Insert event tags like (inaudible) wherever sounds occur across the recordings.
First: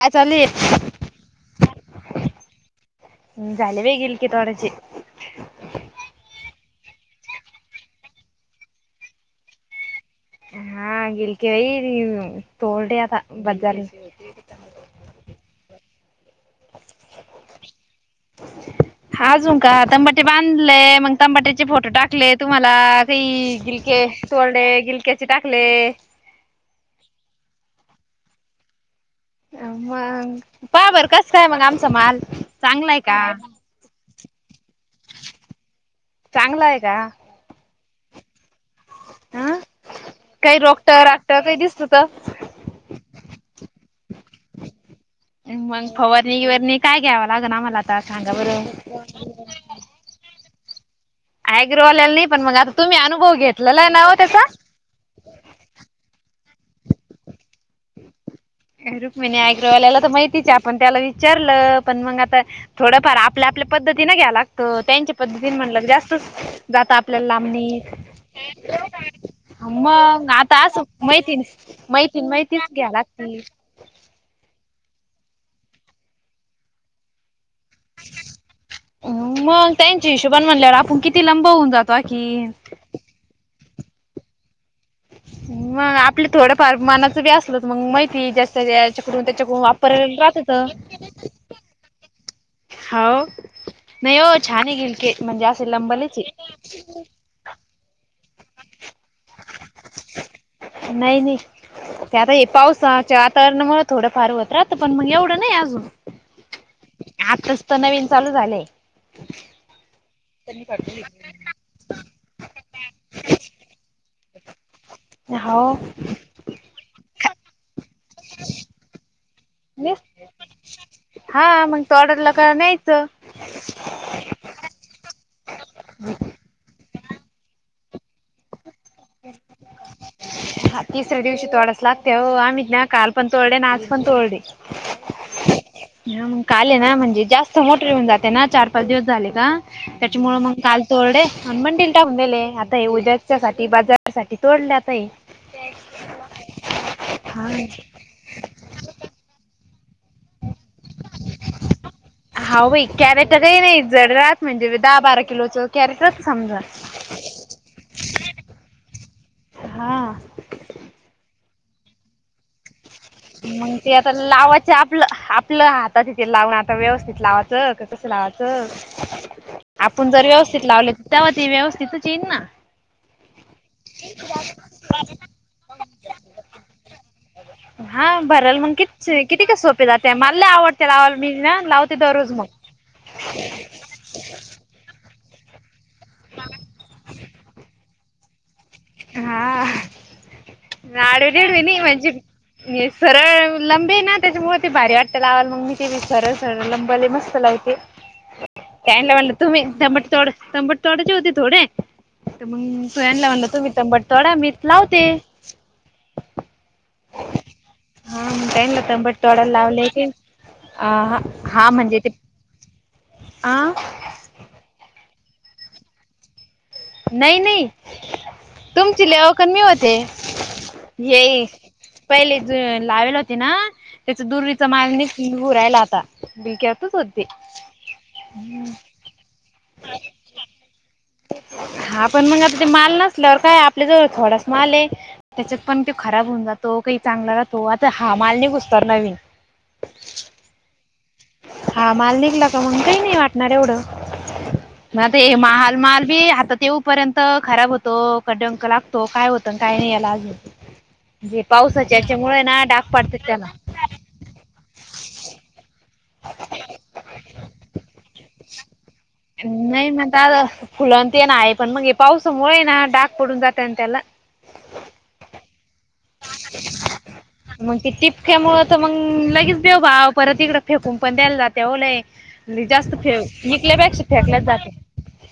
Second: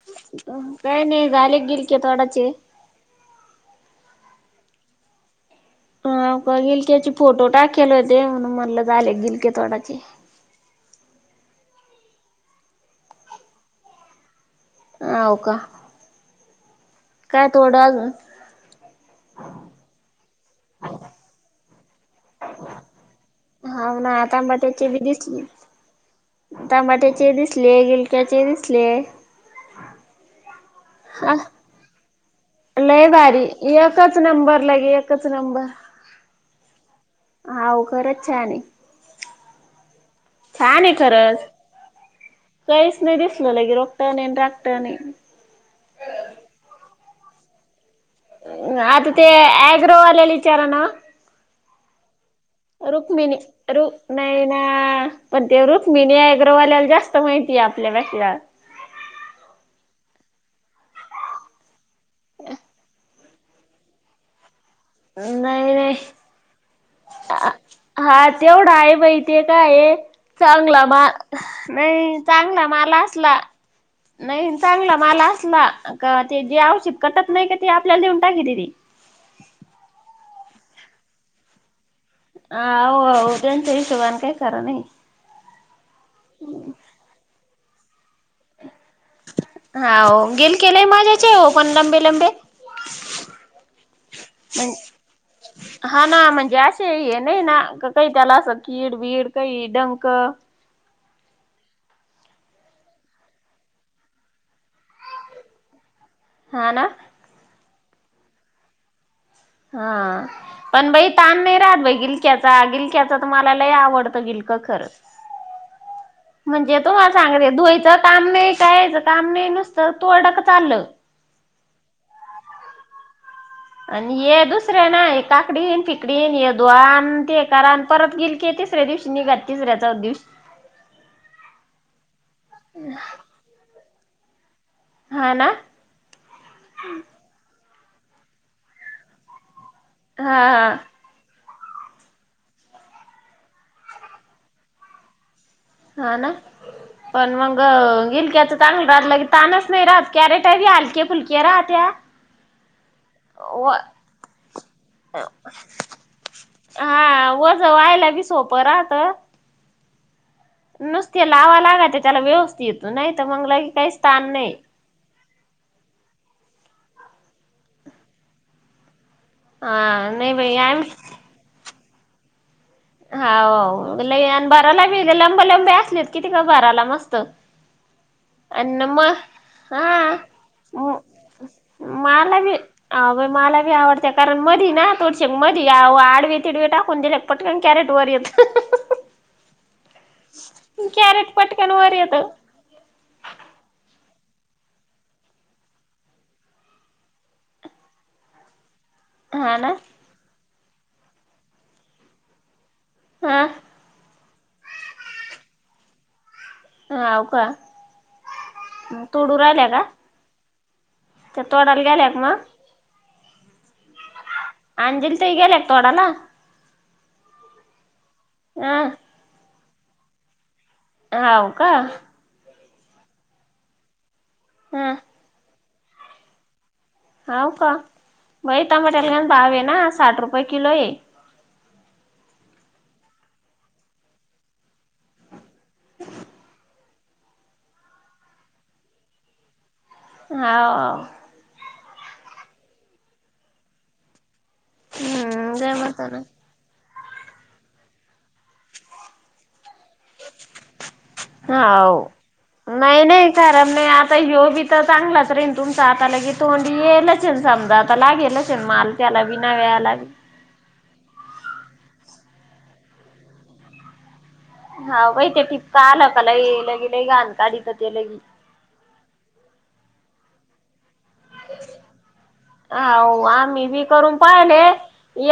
काय चालू काही नाही झाले किरक्या तोडाचे. (unintelligible) हा का गिलक्याची फोटो टाकल होते, म्हणून म्हटलं झाले गिलके थोडाचे. हा गिलक वई तोरडे, आता बजार. हाव का. काय थोडा. हा आजुन का, तंबाटी बांधलेय मग तंबाट्याचे फोटो टाक. टाकले तुम्हाला, का हाव गिलके ना चोरडे टमाट्याचे बी गिलक्याचे दिसले. टाकले. टमाट्याचे दिसले, गिलक्याचे दिसले. मग, पा बर कस हा काय मग आमचा माल. चांगला आहे लय का? भारी, एकच नंबर लगे, एकच नंबर. चांगल आहे का. आहों खरच छान ये. अं काही छान रोगट ये रागट खरंच. काही दिसत तर काहीच नाही दिसलं, लगे रोकट नाहीं आणि राकट नाहीं. मग फवारणी-गिवरणी काय घ्यावं लागन आम्हाला आता सांगा बरं? आता ते ऍग्रो वाल्याला विचारा ना. ऍग्रो वालेला नाही, पण मग आता तुम्ही अनुभव रुक्मिणी घेतलेला रु ओ ना त्याचा. नाही ना पण ते रुक्मिणी ऍग्रोवाल्याला जास्त माहितीये आपल्यापेक्षा. रुक्मिणी ऍग्रोवाल्याला तर माहितीच ये, आपण त्याला विचारलं पण मग आता थोडंफार आ आपल्या-आपल्या पद्धतीने घ्या लागत, त्यांच्या पद्धतीने नाही म्हणलं की नाही जास्तच जात आप आपल्या लांबणीत, हा तेवढा आहे बाई ते हा काय मंग आता असं चांगला माल म्ह नाही चांगला (unintelligible) घ्या माल लागती असला नाही चांगलं माल असला का, ते जे औषिद कटत नाही, का ते आपल्याला देऊन टाकीती ती. मग त्यांच्या हिशोबान म्हणल्यावर आपण किती लंब होऊन जातो. (unintelligible) आहो त्यांच हिशोबाने काही खरं नाही मग आपले थोडंफार मनाचं बी असलच, मग माहिती जास् ह्याच्याकडू-त्याच्याकडून हाव वापरलेलं गेल केलंय माझ्याचे हो पण लंबे लंबे (inaudible) हाव, नाही ओ छान म्हण ये गिलके, म्हणजे असे हा लंबलेचे. ना म्हणजे असे हे नाही ना, कसं ही त्याला अस, कीड-बीड काही डंक नाही-नाही. ते आता हे पावसाच्या वातावरणामुळ, थोडं फार होत राहात पण मग एवढं नाही अजून. हा ना. आताच तर नवीन चालू झालंय. हा, पण बाई ताण नाही राहात बघ त्याचा गिलक्याचा तर, मला लई आवडतं गिलक खरं. हो. म्हणजे तुम्हाला सांग रे धुयचं काम नाही, खायचं काम नाही नुसतं (unintelligible) चाललं हा मग (unintelligible) का न्यायच. आणि ये दुसरे नाही काकडीन-फिकडी, ये धुवा आन ते करा आणि परत गिल ते तिसऱ्या दिवशी, निघाल तिसऱ्या, चवथ्या दिवशी. हा तिसऱ्या दिवशी तोडावच लागते हो, आम्हीत ना काल पण तोडले ना आज पण तोडले. हा, ना. ह मग काल ये ना, म्हणजे जास्त मोठे येऊन जाते ना चार, पाच दिवस झाले का? त्याच्यामुळ मग हा काल तोरडे अनमंडल टाकून देले आता हे उद्या त्याच्या साठी, बाजारासाठी तोडल्यात हे हा ना? पण हा मग गिलक्यात च (unintelligible) की तानच नाही राहत. कॅरेटा बी हलक्या फुलक्या राहत्या. हाव बाई कॅरेट काही व नाही जडरात म्हणजे दहा, बारा किलोच कॅरेटच समजा हा वज व्हायला बी सोपं राहत. हा. नुसते लावां लागत्या त्याला व्यवस्थित नाही तर लगे मग ते काहीच आता ताण नाही. लावायचं आपलं-आपलं हात आता तिथे लावण आता व्यवस्थित लावाचं का कसं लावाचं? हा आपण जर नाही बाई व्यवस्थित आम लावल तेव्हा ते व्यवस्थितच येईन ना. हाव लई आण (unintelligible) मस्त हा भरल मग अन म कितीचे किती काय सोपे जाते हा मला लय आवडते लावाला मी ना लावते दररोज मला मग. बी अ बाई मला बी आवडतेय कारण, मधी ना थोडीशी मधी आडवे तिडवे टाकून दिले पाट पण कॅरेट वर येत हा, कॅरेट पटकन वर (unintelligible) येत. सरळ लंबे ना त्याच्यामुळे ते भारी वाटते लावाल, मग मी ते सरळ सरळ लंबे लय मस्त लावते. (inaudible) त्यांना म्हणलं हा तुम्ही ना तंबट तोड, तंबट तोडाची होती थोडे तर मग तू ह्यांना हा म्हणलं, तूम्ही तंबट तोडा मी लावते. हाव का हा मग काय ह्यांना तंबट तोडू तोडाय लावले की. आ हा ते तोडायला गेलेत म? आ? अंजिली ताई गेले का तोडाला? नाही नाही, अं तुमची लेओक अन मी होते. येई, हाव का पहिले ज लावेल होती ना, त्याचा दुरीचा माल हं नि घु राहीला आता, बिक्यातच होतं हाव का? बाई तम्याटाला काय भाव येना, साठ रुपये किलो ये. हा पण मग आता ते माल नसल्यावर काय, आपल्या जवळ थोडाच माल ये. त्याच्यात पण तो खराब होऊन जातो, काही चांगला राहातो, आता हा माल निघुसतर नवीन. हाव. हा माल निघला का मग काही नाही वाटणार एवढं. मग आता हे हम्म माल जमत माल बी ना हातात येऊ पर्यंत खराब होतो, का डंक लागतो, काय होतं काय नाही याला. जे पावसाच्या हाव याच्यामुळे ना डाग पाडतात त्यान योबी तर चांगलाच रेन तुमच आता लगी तोंडी येयलाच झालं, आता लागेलच आता माल त्यालाबी नाही नव्यालाबी फुलं तेन आहे पण मग, पावसामुळे आहे ना डाग पडून जाते ना त्यांना हा बाई ते टिपका आला की लय लगी लय घान करत मग ते ती लगी टिपक्यामुळं तर मग लगेच देऊ भाव परत इकडं फेकून पण द्यायला तेवले जास्त फे आहो निकल्यापेक्षा फेकल्यान जात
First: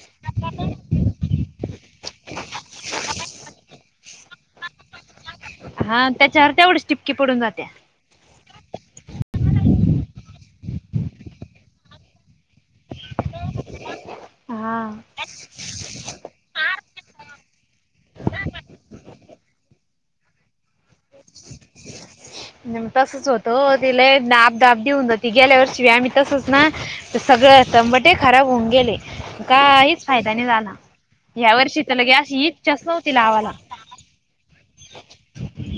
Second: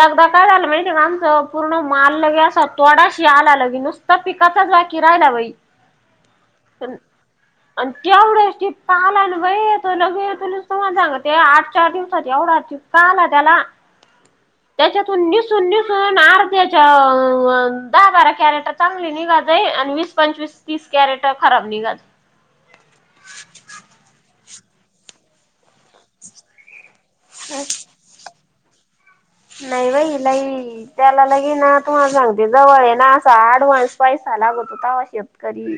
एगदा काय झालं माहितीे येका आमचं पूर्ण माल लगी असं तोडाशी आला लगी नुसतं पिकाचा (unintelligible) राहिला बाई हा त्याच्यावर तेवढीच टिपकी पडून जात्या केवढे शिक तर आला ना बाई लगी येतोय, लगी येतोय. तुम्हाला सांगते आठ चार दिवसात एवढा टीपका आला त्याला, हा त्याच्यातून निस निखळुन निखळुन अर्ध्याच्या दहा बारा कॅरेट चांगली निघातय आणि वीस पंचवीस तीस कॅरेट खराब निघत तसंच होतं तिल दाब दाब देऊन जाती, गेल्यावर्षी आम्ही तसंच ना सगळं तंबाटे खराब होऊन गेले. नाही काहीच बाई फायदा नाही झाला लई, त्याला लगी या ना वर्षी तर तुम्हाला लगे अशी सांगते इच्छाच जवळ ये ना नव्हती असा लावाला आडवान्स पैसा लागतो तेव्हा शेतकरी,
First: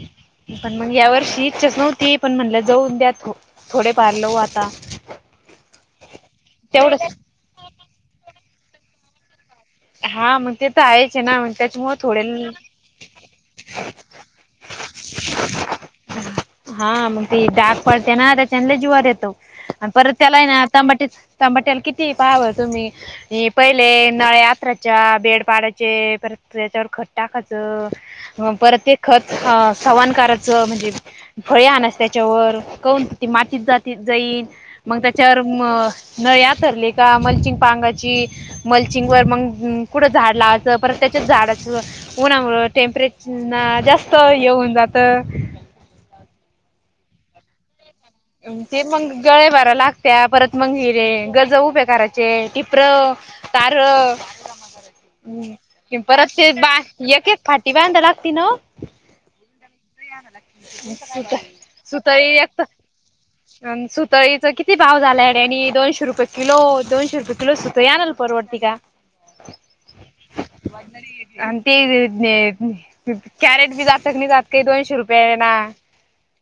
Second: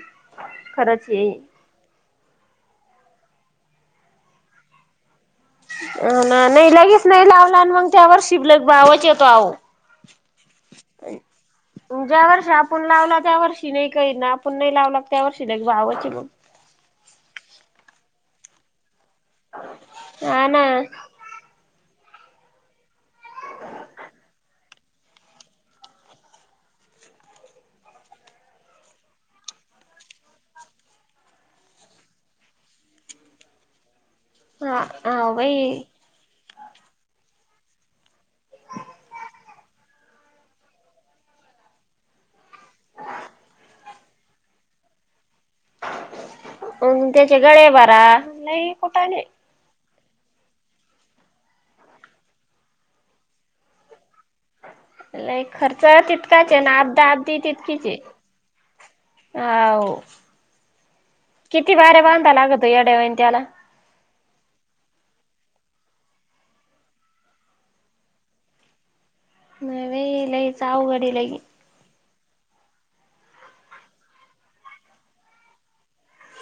पण मग खरंच या ये. वर्षी इच्छाच नव्हती पण म्हणलं जाऊन द्या थो, थोडे फार लवू आता. अ ना नाही लगेच तेवढंच नाही लावला, आणि मंग त्यावर्षी लय बावच येतो आहो हा मग ते तर आहेच आहे ना मग त्याचे ज्या वर्षी आपुण लावला त्या वर्षी नाही काही, आपुण नाही लावला त्या वर्षी लय भावच येतो. हा मग ते डाग पडते ना त्याच्यानी लय जीवावर येतो, आणि परत त्याला आहे ना तंबाटीच तंबाट्याला किती पाहाव तुम्ही, ते पहिले नळ्या खच्या बेड पाडायचे परत त्येच्यावर खत टाकायचं. अ परत ते खत सवान करायचं म्हणजे फळे आणायचे त्याच्यावर कोन ती मातीत जाती जाईन, हा मग हा त्याच्यावर म बाई नळ्या करली का मलचिंग पांगाची, मलचिंगवर मंग कुठं झाड लावायचं परत त्याच्याच झाडाचं उन्हामुळं टेम्परे ना जास्त हे होऊन जात. आणि त्याचे गळे भरा लई ते मंग कुटाणे. गळे भरा लाक त्या परत मंग हिरे, गज उभे करायचे टिप्र, तार लई खर्च परत ते तितकाच आहे बा ना आपदा एक एक आपदी फाटी तितकीच आहे. बांधा लागते नव हाव (unintelligible) किती बाऱ्या सूता बांधा येत लागतो येड्यावानी त्याला. सुतळीच किती भाव झालाय अ आणि दोनशे रुपये किलो, दोनशे रुपये किलो सुतळी आणल परवडती का? नाही बाई लईच अवघड हे लई आणि ते कॅरेट बी जातक नाही, जात काही दोनशे रुपये ना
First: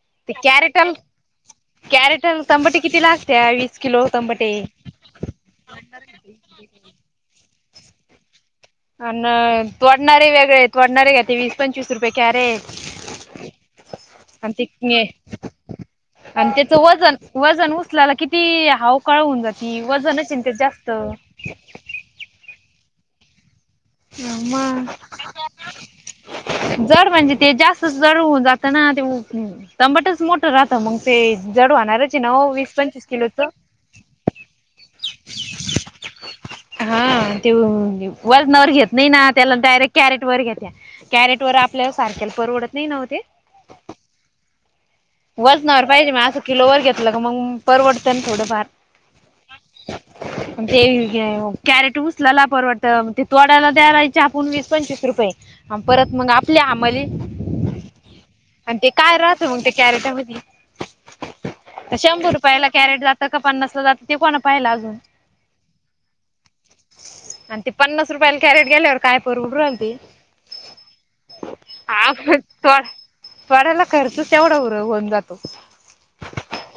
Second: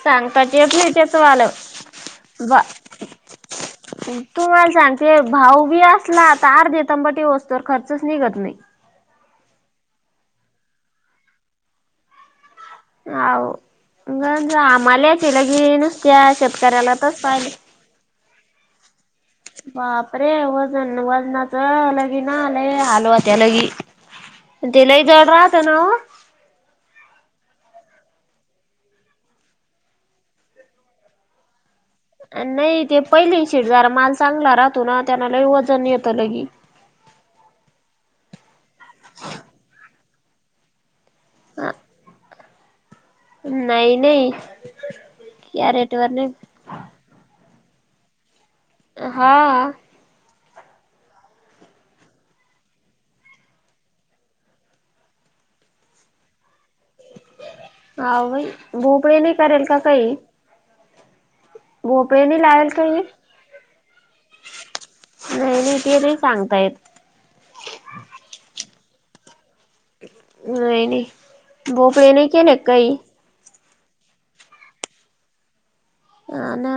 सांगताच येत नाही, तेच व आल्यावर कॅरेट तंबटे कितीला असतीया, वीस किलो तंबटे? ते भाऊ बी असला तर अर्ध तंबाटी वस्तूवर खर्चच निघत नाही. अन तोडणारे वेगळे, तोडणारे घ्याते वीस -पंचवीस रुपये कॅरेट. आव (unintelligible) आणि ते बापरे आणि त्याचं वजन वजन उचलायला किती हावकाळ होऊन जाती वजनच ते जास्त वजन वजनाचं लगी ना आलंय, हलवा त्या लगी. आ म ते लय जड राहत ना ओ. जड म्हणजे ते जास्त जड होऊन जात ना ते तमाटच मोठं राहत मग, ते जड व्हणारेच नवं वीस नाही ते पंचवीस पहिली किलोच. शीट जरा माल चांगला राहतो ना, त्यांन लई वजन येतं लगी. हा, ते वजनावर घेत नाही ना त्याला डायरेक्ट कॅरेट वर घेत्या कॅरेट वर हा आपल्याला सारखेला परवडत नाही नव्ह ते नाही नई वजनावर पाहिजे म असं किलोवर घेतलं ग मंग परवडतं थोडं फार हां ते कॅरेट उचलाला परवडतं ते तोडाला द्यायला आपुण वीस पंचवीस रुपय ह परत मग आपल्या हामली (inaudible) अही भोपळे नाही करेल का काही. ह (unintelligible) (inaudible) (unintelligible) (inaudible) तर शंभर (inaudible) नाही रपयाला लावेल कॅरेट काही? जातं का? पन्नास ला जातं ते कोणा पाहियला अजून. नाही नाही ते (inaudible) ते सांगतायेत. आणि ते पन्नास रुपयाला कॅरेट गेल्यावर काय पोर (inaudible) उ नाही नाही (unintelligible) (inaudible) भोपळे आ नाही ड केले काही तोड्याला खर्च तेवढा होऊन जातो. ह ना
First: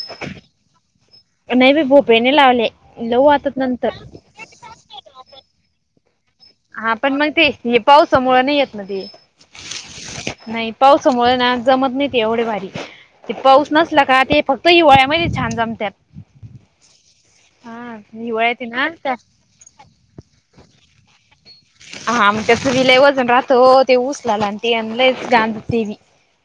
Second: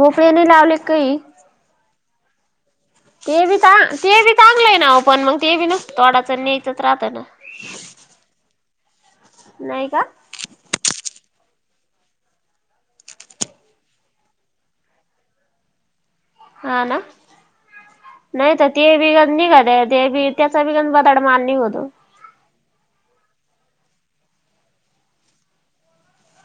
भोपळने लावले काही. नाही मी भोपेने लावले लऊ आहतात नंतर. चांगलंय ना पण मग ते (inaudible) नाच थडाच हा पण मग ते हे पाऊस (inaudible) समोळ नाही येत ना ते. नाहीय का. नाही. पावसामुळे ना जमत नाही एवढे भारी. ते पाऊस नसला का ते फक्त हिवाळ्यामध्येहि छान जमतात. हा ना हा नाही हिवाळ्यात तर ते ना त्या बघ निघात. ते बी त्याचा बी गण बड (inaudible) मान होतो. हा (inaudible) मग त्यास विलाय वजन राहतो ते उचलाला आणिटी (inaudible) ल जाती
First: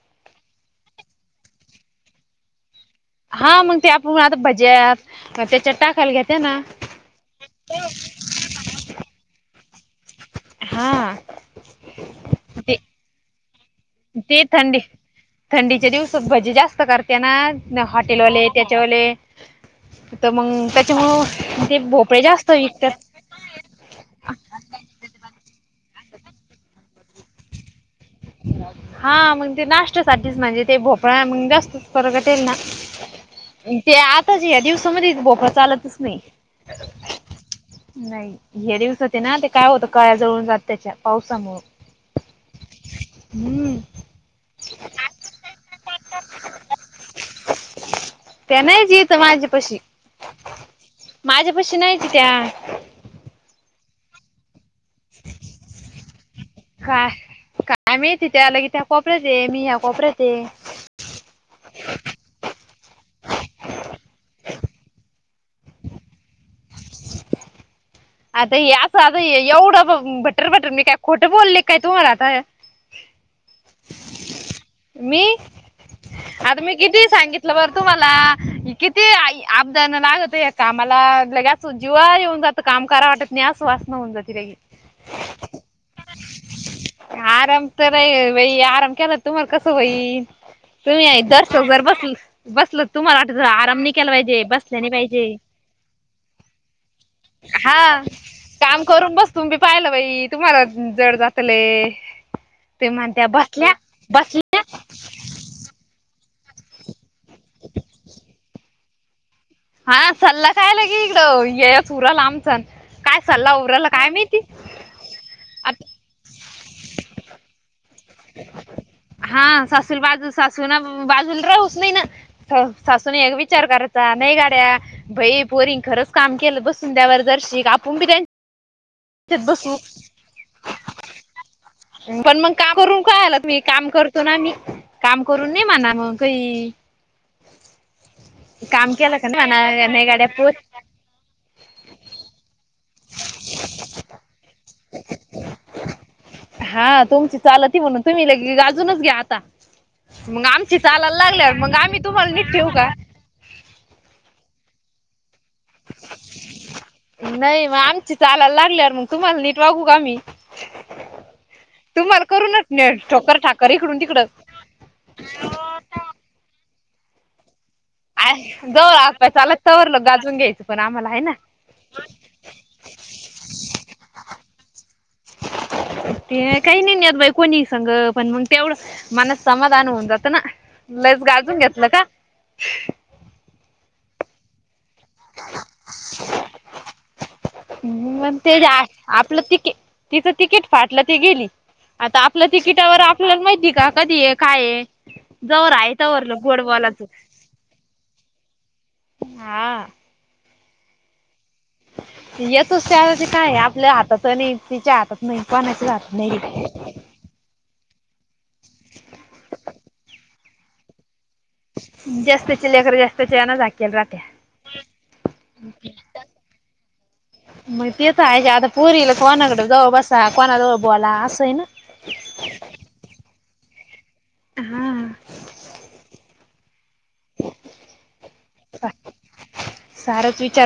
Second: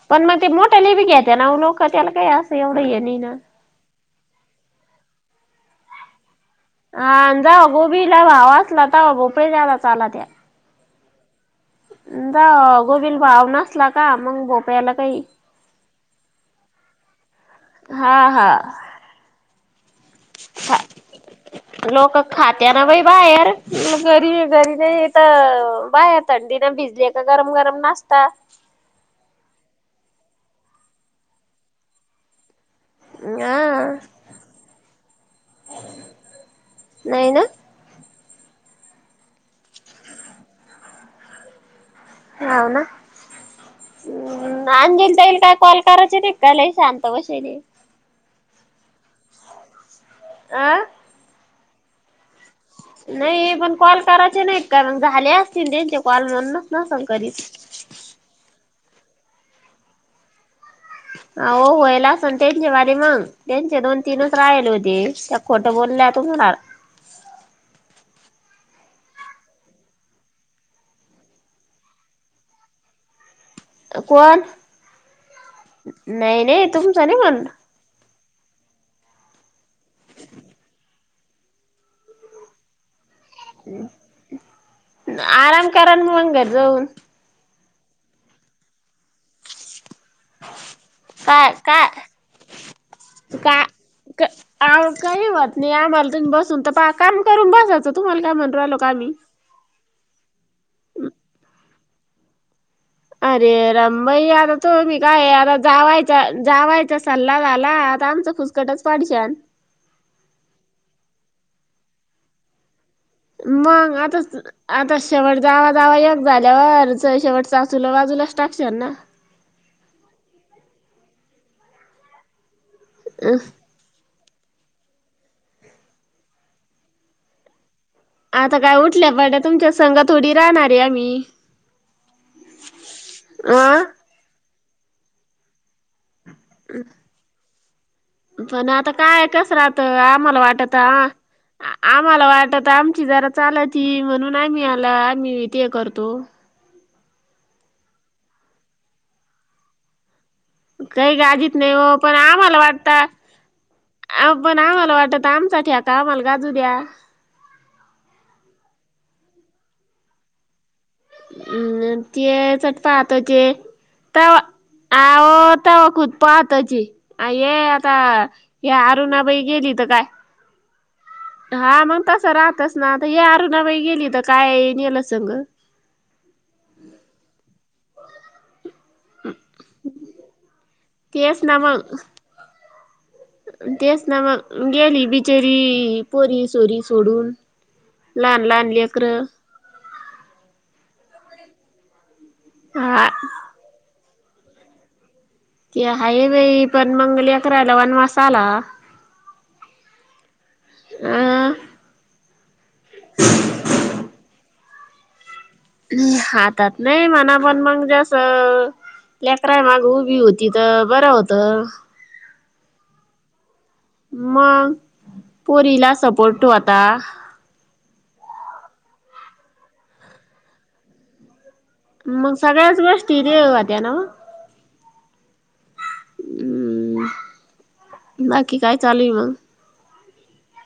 पण मग ते मोठ्या लिप घ्या त्या ना लोक त्याला काही असं एवढं ये नाही. हा मग ते (inaudible) आप आता भज्यात त्याच्या टाकायला घेते ना. हा जाव गोबीला (inaudible) भाव वाचला त (inaudible) भोपळेला चाला त्या हा. जा ते (inaudible) गोविल भाव नसला का मग ते थंडी भोपयाला काही. थंडीच्या दिवसात भजी जास्त करते ना हा हॉटेलवाले हा त्याच्यावाले. तर मग त्याच्यामुळं तेे भोपळे जास्त (inaudible) इत गरी घरी नाही तर बाहे थंडी ना भिजली का गरम गरम नास्ता. हा मग ते नाश्त्यासाठीच म्हणजे, ते भोपळा मग जास्तच फरकटेल ना. हा ते आताच या दिवसामध्ये (inaudible) भोपर चालतच नाही. नाही ना नाही, हे दिवसात ना ते काय होतं काळ्या जळून जात त्याच्या (inaudible) पावसामु (inaudible) होव ना. (inaudible) हम आणंजेल ते येईल काय कॉल करायच ते काला शांत (inaudible) वशने त्यां नाहीच येत माझ्या पशी. आं. माझ्या पशी नाहीती त्या नाही पण कॉल करायचे नाहीत का मग झाले असतील त्यांचे कॉल म्हणूनच नस करीत. आम्ही तिथे आल कि त्या कोपऱ्याच आहे. मी ह्या कोपऱ्याच आहे. (inaudible) अ होयला असणते (inaudible) शेवारी मग त्यांचे दोन तीनच राहिले होते. त्या खोटं बोलल्या (inaudible) तुमला. आता हे असं आता एवढं भटर, भटर मी काय खोटं बोलले काय तुम्हाला आता. कोण मी नाही आता नाही (inaudible) मी तु तुमच (inaudible) किती नाही पण सांगितलं बरं तुम्हाला किती आपदाण लागत कामाला ल जीवा येऊन जात. काम करा वाटत नाही (inaudible) श्वास न होऊन जाते त्या. आराम करा ना मग घरी जाऊन आराम तर आहे बाई आराम केला तुम्हाला कसं (inaudible) बाई तुम्ही (inaudible) आ काय दर्शो (inaudible) घर काय बसल बसलं तुम्हाला वाट का आराम न केला पाहिजे बसल आव नाय काही पाहिजे. होत नाही आम्हाला तुम्ही बसून तर पहा काम करून बसायचं हा तुम्हाला काय म्हनू राहिलो काम का आम्ही. करून बस तुम्ही पाहिलं बाई तुम्हाला जड जातले. ते म्हणत्या बसल्या बसल्या तो मी काय आता जावायचा जावायचा सल्ला झाला आता आमचा फुसकटच पडश हा सल्ला कायला की इकडं येच उराला आमचण काय सल्ला उराला मग काय आता मिहिती आता शेवट जावा जावा एक झाल्यावरच शेवट सासूला बाजूलाच टाकश ना हा सासू बाजू सासू ना बाजूला राहूच नाही ना सासून न एक विचार करत. नाही गाड्या भई पोरींग खरंच काम केलं बसून त्यावर जर्शिक आपून बी त्यां आता काय उठल्या पण त्यात तुमच्या बसू संघात थोडी राहणार आहे आम्ही पण मग का करून काय आला तुम्ही अ काम करतो ना मी काम करून नाही म्हणा मग काई पण आता काय कस राहत नाही गाड्या आम्हाला वाटत पोच आम्हाला वाटत आम जरा चाल ती म्हणून आ मी आला आम्ही ते करतो. हा तुमची चाल त म्हणून तुम्ही ले गाजूनच घ्या आता मग आम काही गाजीत नाही हो पण आम्हाला का वाटता अ पण आम्हाला वाटत आमचा आमच्यासाठी आम्हाला गाजू द्या. नाही मग आमची चालायला लागल्यावर मग तुम्हाला नीट वागू का आम्ही अम् तुम्हाला ते करूनच चट न पाहतो ठोकर ते ठाकर इकडून तिकडं तवा आहो तवा खुतपाहताची ये आ जवळ लात चवरलो काय गाजवून घ्यायचं पण आम्हाला आहे ना हा मग तसं राहतस ना आता हे अरुणाबाई गेली तर काय गेलंच सगळं ते काही नाहीत बाई कोणी संग पण मग तेवढं मनात समाधान होऊन जात ना लयच तेच ना गाजून मग घेतलं का तेच ना मग गेली बिचारी पोरी सोरी सोडून मग लहान ते लहान लेकरं आपलं तिकेट तिचं तिकीट फाटलं ती गेली. आता आपल्या तिकीटावर हा आपल्याला माहिती आहे का कधी आहे काय आहे. जवर ते आहे हाय तवरल गोड बाई पण बोलायचं मंगली लेकराला वनवासा आला हा. आ. येतच त्या ते काय आपल्या हातात नाही. तिच्या हातात नाही. कोणाच्या हातात नाही. हातात नाही म्हणा पण मग जास्त लेकरा माग उभी होती तर बरं होतं. जास्त चे लेकर जास्तची मग. पोरीला सपोर्ट होता. मग ते तर आहे आता पुरीला कोणाकडे जाव बसा कोणा जवळ बोला असं आहे ना. मग सगळ्याच गोष्टी होत्या नव्ह. हा ह्म. बाकी काय चालू मग? साराच विचार